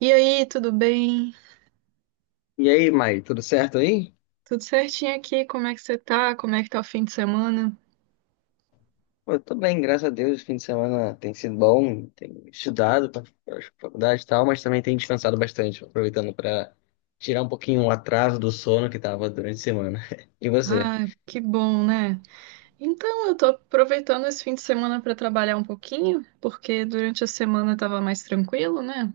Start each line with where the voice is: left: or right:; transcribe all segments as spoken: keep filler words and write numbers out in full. right: E aí, tudo bem?
left: E aí, Mai, tudo certo aí?
right: Tudo certinho aqui? Como é que você tá? Como é que tá o fim de semana?
left: Pô, eu tô bem, graças a Deus. O fim de semana tem sido bom, tenho estudado para faculdade e tal, mas também tenho descansado bastante, aproveitando para tirar um pouquinho o atraso do sono que tava durante a semana. E você?
right: Ah, que bom, né? Então, eu tô aproveitando esse fim de semana para trabalhar um pouquinho, porque durante a semana tava mais tranquilo, né?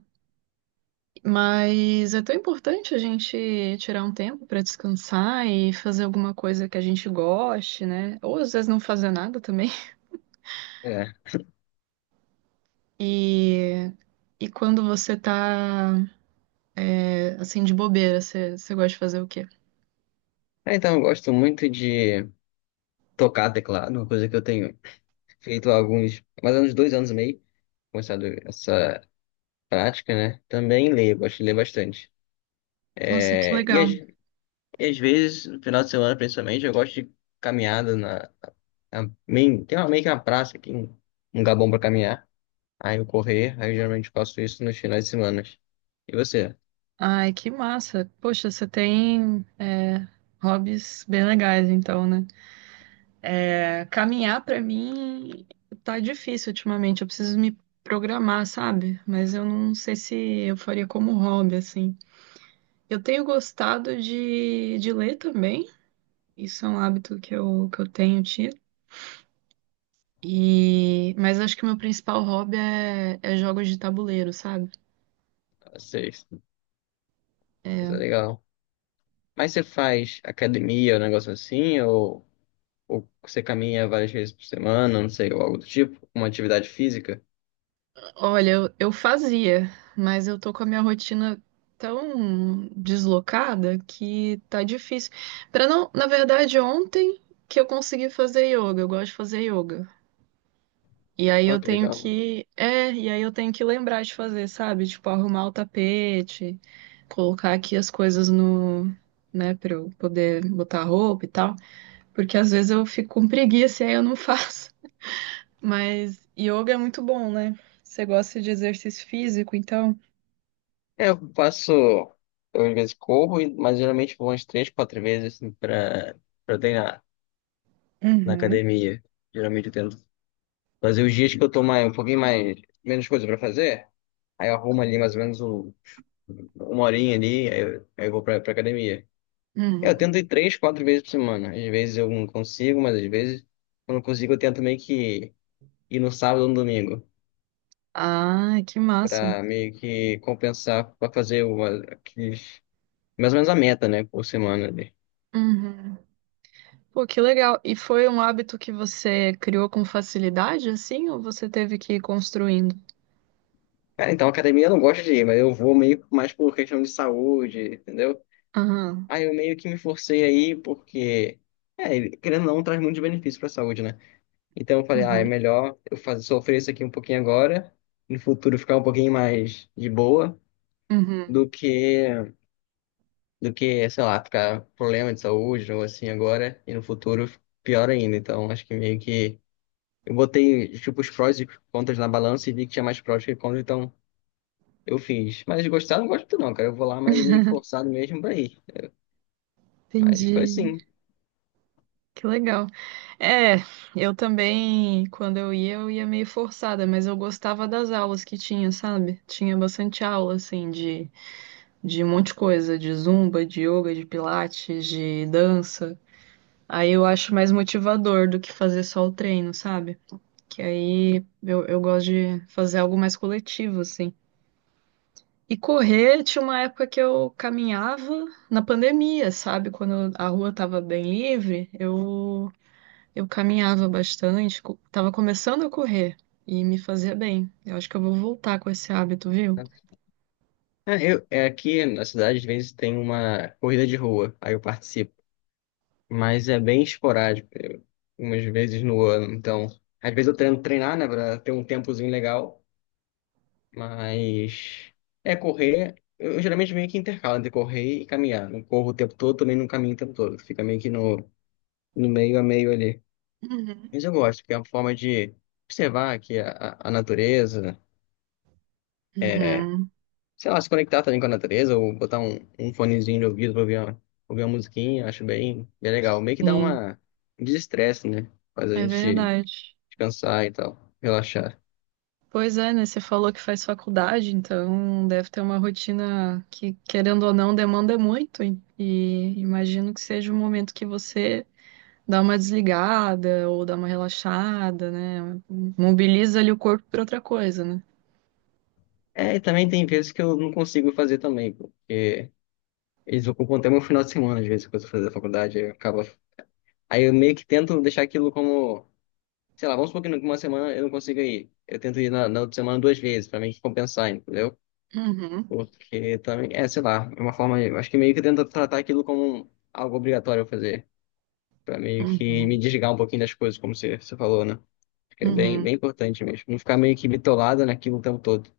right: Mas é tão importante a gente tirar um tempo para descansar e fazer alguma coisa que a gente goste, né? Ou às vezes não fazer nada também.
left: É.
right: E, e quando você tá, é, assim, de bobeira, você, você gosta de fazer o quê?
left: Ah, Então, eu gosto muito de tocar teclado, uma coisa que eu tenho feito há alguns, mais ou menos dois anos e meio, começado essa prática, né? Também leio, gosto de ler bastante.
right: Nossa, que
left: É, e,
right: legal.
left: às, e às vezes, no final de semana, principalmente, eu gosto de caminhada na A main- tem uma, meio que uma praça aqui, um, um lugar bom pra caminhar. Aí eu correr, aí eu geralmente faço isso nos finais de semana. E você?
right: Ai, que massa. Poxa, você tem é, hobbies bem legais, então, né? É, caminhar pra mim tá difícil ultimamente. Eu preciso me programar, sabe? Mas eu não sei se eu faria como hobby, assim. Eu tenho gostado de, de ler também. Isso é um hábito que eu, que eu tenho tido. E... Mas acho que o meu principal hobby é, é jogos de tabuleiro, sabe?
left: Vocês? Isso é legal. Mas você faz academia, um negócio assim? Ou, ou você caminha várias vezes por semana, não sei, ou algo do tipo? Uma atividade física?
right: Olha, eu, eu fazia, mas eu tô com a minha rotina tão deslocada que tá difícil. Para não, na verdade, ontem que eu consegui fazer yoga, eu gosto de fazer yoga. E aí
left: Ó,
right: eu
left: que
right: tenho
left: legal, mano.
right: que, é, e aí eu tenho que lembrar de fazer, sabe? Tipo, arrumar o tapete, colocar aqui as coisas no, né, pra eu poder botar roupa e tal, porque às vezes eu fico com preguiça e aí eu não faço. Mas yoga é muito bom, né? Você gosta de exercício físico, então
left: É, eu faço. Eu às vezes corro, e- mas geralmente vou umas três, quatro vezes assim, pra, pra treinar na
right: uhum,
left: academia. Geralmente eu tento fazer os dias que eu tô mais, um pouquinho mais, menos coisa pra fazer. Aí eu arrumo ali mais ou menos um- uma horinha ali, aí eu, aí eu vou pra, pra academia. É, eu
right: uhum.
left: tento ir três, quatro vezes por semana. Às vezes eu não consigo, mas às vezes, quando eu consigo, eu tento meio que ir no sábado ou no domingo,
right: Ah, que massa.
left: pra meio que compensar, pra fazer uma, aqueles, mais ou menos a meta, né, por semana ali.
right: Uhum. Pô, que legal. E foi um hábito que você criou com facilidade, assim, ou você teve que ir construindo?
left: Cara, então academia eu não gosto de ir, mas eu vou meio que mais por questão de saúde, entendeu?
right: Aham.
left: Aí eu meio que me forcei aí, porque, é, querendo ou não, traz muitos benefícios pra saúde, né? Então eu falei, ah, é
right: Uhum.
left: melhor eu fazer, sofrer isso aqui um pouquinho agora, no futuro ficar um pouquinho mais de boa, do
right: Uhum.
left: que, do que, sei lá, ficar com problema de saúde ou assim agora, e no futuro pior ainda. Então acho que meio que eu botei, tipo, os prós e contras na balança e vi que tinha mais prós que contras, então eu fiz. Mas gostar, eu não gosto muito não, cara. Eu vou lá, mas meio que forçado mesmo pra ir. Mas foi
right: Entendi.
left: assim.
right: Que legal. É, eu também, quando eu ia, eu ia meio forçada, mas eu gostava das aulas que tinha, sabe? Tinha bastante aula, assim, de, de um monte de coisa, de zumba, de yoga, de pilates, de dança. Aí eu acho mais motivador do que fazer só o treino, sabe? Que aí eu, eu gosto de fazer algo mais coletivo, assim. E correr, tinha uma época que eu caminhava na pandemia, sabe? Quando a rua tava bem livre, eu, eu caminhava bastante, co- tava começando a correr e me fazia bem. Eu acho que eu vou voltar com esse hábito, viu?
left: Né? Ah, eu, é aqui na cidade, às vezes tem uma corrida de rua, aí eu participo. Mas é bem esporádico, eu- umas vezes no ano. Então, às vezes eu tento treinar, né, pra ter um tempozinho legal, mas é correr. Eu geralmente meio que intercalo entre correr e caminhar. Não corro o tempo todo, também não caminho o tempo todo. Fica meio que no, no meio a meio ali.
right: Uhum.
left: Mas eu gosto, porque é uma forma de observar aqui a, a a natureza, é,
right: Uhum.
left: sei lá, se conectar também com a natureza, ou botar um, um fonezinho de ouvido pra ouvir uma, ouvir uma musiquinha, acho bem, bem legal. Meio que dá
right: Sim,
left: uma um desestresse, né? Faz a
right: é
left: gente
right: verdade.
left: descansar e tal, relaxar.
right: Pois é, né? Você falou que faz faculdade, então deve ter uma rotina que, querendo ou não, demanda muito. E e imagino que seja um momento que você dá uma desligada ou dá uma relaxada, né? Mobiliza ali o corpo para outra coisa, né?
left: É, e também tem vezes que eu não consigo fazer também, pô, porque eles ocupam até meu final de semana, às vezes, quando eu fazer a faculdade, aí eu acaba... Aí eu meio que tento deixar aquilo como, sei lá, vamos supor que numa semana eu não consiga ir. Eu tento ir na, na outra semana duas vezes, pra meio compensar, entendeu?
right: Uhum,
left: Porque também, é, sei lá, é uma forma, eu acho que meio que tento tratar aquilo como um, algo obrigatório eu fazer, pra meio que me
right: uhum,
left: desligar um pouquinho das coisas, como você, você falou, né? Acho que é bem,
right: uhum.
left: bem importante mesmo, não ficar meio que bitolado naquilo o tempo todo.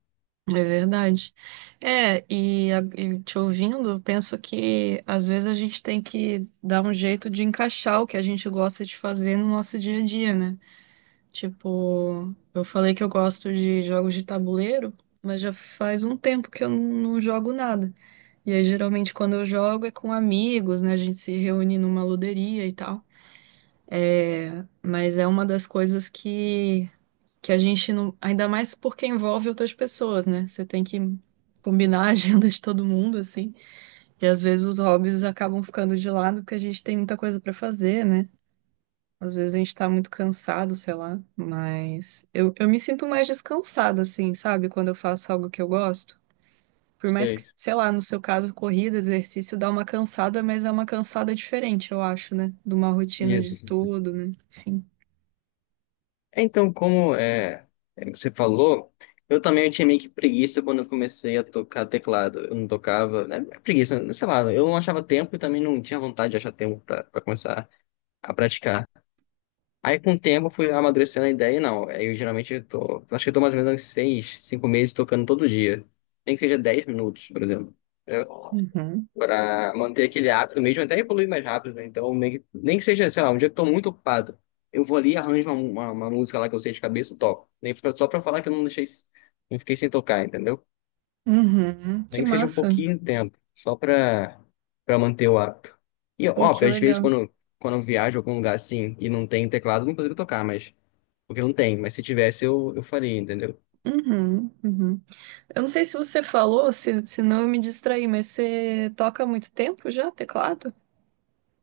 right: É verdade. É, e, a- e te ouvindo, eu penso que às vezes a gente tem que dar um jeito de encaixar o que a gente gosta de fazer no nosso dia a dia, né? Tipo, eu falei que eu gosto de jogos de tabuleiro, mas já faz um tempo que eu não não jogo nada. E aí, geralmente, quando eu jogo é com amigos, né? A gente se reúne numa luderia e tal. É, mas é uma das coisas que, que a gente não. Ainda mais porque envolve outras pessoas, né? Você tem que combinar a agenda de todo mundo, assim. E às vezes os hobbies acabam ficando de lado porque a gente tem muita coisa pra fazer, né? Às vezes a gente tá muito cansado, sei lá, mas eu, eu me sinto mais descansada, assim, sabe? Quando eu faço algo que eu gosto. Por mais que,
left: Sei,
right: sei lá, no seu caso, corrida, exercício, dá uma cansada, mas é uma cansada diferente, eu acho, né? De uma rotina de
left: isso.
right: estudo, né? Enfim.
left: É, então, como é, é, você falou, eu também tinha meio que preguiça quando eu comecei a tocar teclado. Eu não tocava, né? Preguiça, sei lá, eu não achava tempo e também não tinha vontade de achar tempo pra pra começar a praticar. Aí, com o tempo, eu fui amadurecendo a ideia e não. Aí, eu geralmente eu tô, acho que eu tô mais ou menos uns seis, cinco meses tocando todo dia. Nem que seja dez minutos, por exemplo
right: Uhum.
left: para manter aquele hábito mesmo, até evoluir mais rápido, né? Então, meio que- nem que seja, sei lá, um dia que eu tô muito ocupado, eu vou ali arranjo uma, uma, uma música lá que eu sei de cabeça e toco. Nem fica só para falar que eu não deixei, não fiquei sem tocar, entendeu?
right: Uhum. Que
left: Nem que seja um
right: massa.
left: pouquinho de tempo, só para para manter o hábito. E,
right: Pô, que
left: óbvio, às vezes
right: legal.
left: quando, quando eu viajo a algum lugar assim e não tem teclado, eu não consigo tocar, mas, porque não tem, mas se tivesse eu, eu faria, entendeu?
right: Uhum. Uhum. Eu não sei se você falou, se, se não eu me distraí, mas você toca há muito tempo já, teclado?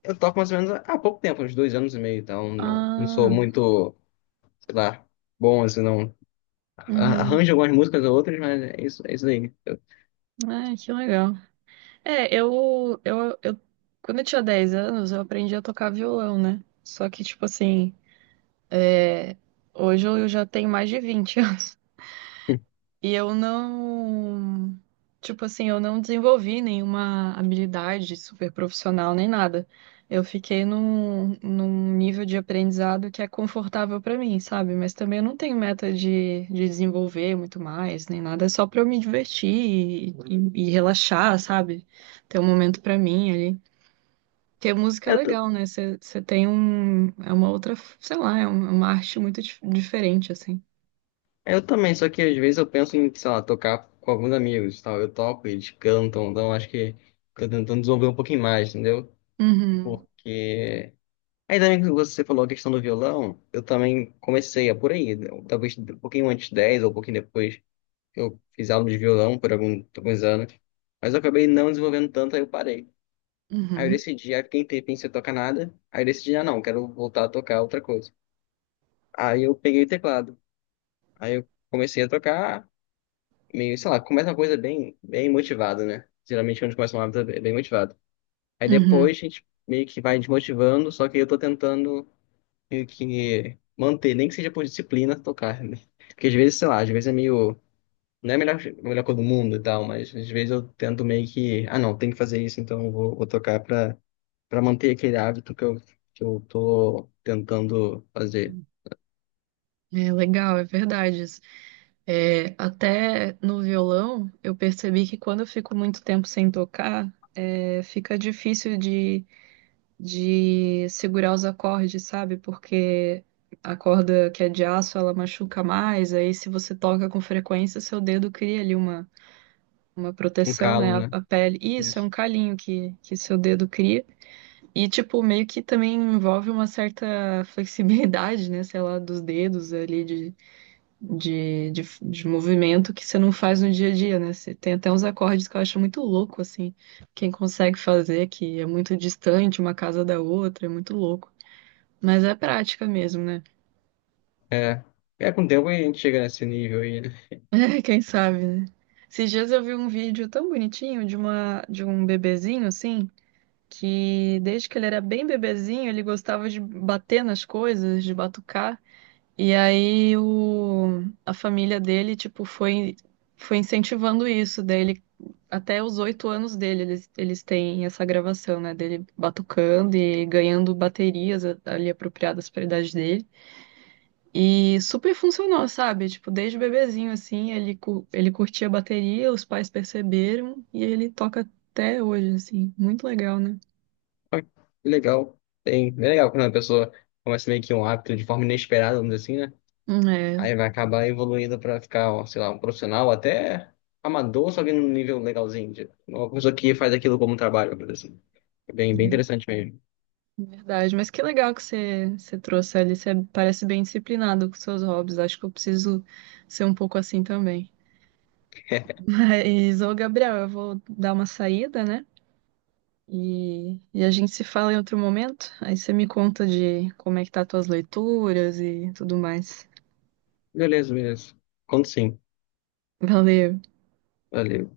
left: Eu toco mais ou menos há pouco tempo, uns dois anos e meio, então não, não sou
right: Ah,
left: muito, sei lá, bom assim, não.
right: uhum.
left: Arranjo algumas músicas ou outras, mas é isso, é isso aí. Eu,
right: Ah, que legal. É, eu, eu, eu, quando eu tinha dez anos, eu aprendi a tocar violão, né? Só que, tipo assim, é, hoje eu já tenho mais de vinte anos. E eu não, tipo assim, eu não desenvolvi nenhuma habilidade super profissional nem nada. Eu fiquei num, num nível de aprendizado que é confortável pra mim, sabe? Mas também eu não tenho meta de, de desenvolver muito mais, nem nada. É só pra eu me divertir e, e- e relaxar, sabe? Ter um momento pra mim ali. Que música é
left: eu, t-
right: legal, né? Você você tem um. É uma outra. Sei lá, é um- é uma arte muito dif- diferente, assim.
left: eu também, só que às vezes eu penso em, sei lá, tocar com alguns amigos, e tal. Eu toco, eles cantam, então acho que tô tentando desenvolver um pouquinho mais, entendeu?
right: Uhum,
left: Porque. Aí também que você falou a questão do violão, eu também comecei a por aí, né? Talvez um pouquinho antes de dez ou um pouquinho depois, eu fiz aula de violão por algum- alguns anos, mas eu acabei não desenvolvendo tanto, aí eu parei. Aí eu
right: uhum,
left: decidi, aí fiquei um tempinho sem tocar nada, aí eu decidi, ah não, quero voltar a tocar outra coisa. Aí eu peguei o teclado. Aí eu comecei a tocar, meio, sei lá, começa uma coisa bem, bem motivada, né? Geralmente quando a gente começa uma hábito é bem motivado. Aí
right: uhum.
left: depois a gente meio que vai desmotivando, só que eu tô tentando meio que manter, nem que seja por disciplina, tocar, né? Porque às vezes, sei lá, às vezes é meio. Não é a melhor, a melhor coisa do mundo e tal, mas às vezes eu tento meio que. Ah, não, tem que fazer isso, então eu vou, vou tocar pra, pra manter aquele hábito que eu, que eu tô tentando fazer.
right: É legal, é verdade. Isso. É, até no violão, eu percebi que quando eu fico muito tempo sem tocar, é, fica difícil de, de segurar os acordes, sabe? Porque a corda que é de aço, ela machuca mais. Aí, se você toca com frequência, seu dedo cria ali uma uma
left: Um
right: proteção, né,
left: calo,
right: a,
left: né?
right: a pele. E isso, é um calinho que, que seu dedo cria. E, tipo, meio que também envolve uma certa flexibilidade, né, sei lá, dos dedos ali, de, de, de, de movimento que você não faz no dia a dia, né? Você tem até uns acordes que eu acho muito louco, assim, quem consegue fazer, que é muito distante uma casa da outra, é muito louco. Mas é prática mesmo, né?
left: É, é com o tempo a gente chega nesse nível aí, né?
right: Quem sabe, né? Esses dias eu vi um vídeo tão bonitinho de uma, de um bebezinho, assim, que desde que ele era bem bebezinho, ele gostava de bater nas coisas, de batucar. E aí o, a família dele, tipo, foi, foi incentivando isso. Daí ele, até os oito anos dele, eles, eles têm essa gravação, né? Dele batucando e ganhando baterias a- ali apropriadas para a idade dele. E super funcionou, sabe? Tipo, desde bebezinho, assim, ele, cu- ele curtia a bateria, os pais perceberam e ele toca até hoje, assim. Muito legal, né?
left: Ah, legal. Tem, é legal quando a pessoa começa meio que um hábito de forma inesperada, vamos dizer assim, né?
right: É,
left: Aí vai acabar evoluindo pra ficar, ó, sei lá, um profissional, até amador, só que num nível legalzinho. De- uma pessoa que faz aquilo como um trabalho, vamos dizer assim. É bem, bem
right: é,
left: interessante mesmo.
right: verdade, mas que legal que você, você trouxe ali. Você parece bem disciplinado com seus hobbies. Acho que eu preciso ser um pouco assim também. Mas, ô Gabriel, eu vou dar uma saída, né? E, e a gente se fala em outro momento. Aí você me conta de como é que tá as tuas leituras e tudo mais.
left: Beleza, beleza. Conto sim.
right: Valeu.
left: Valeu.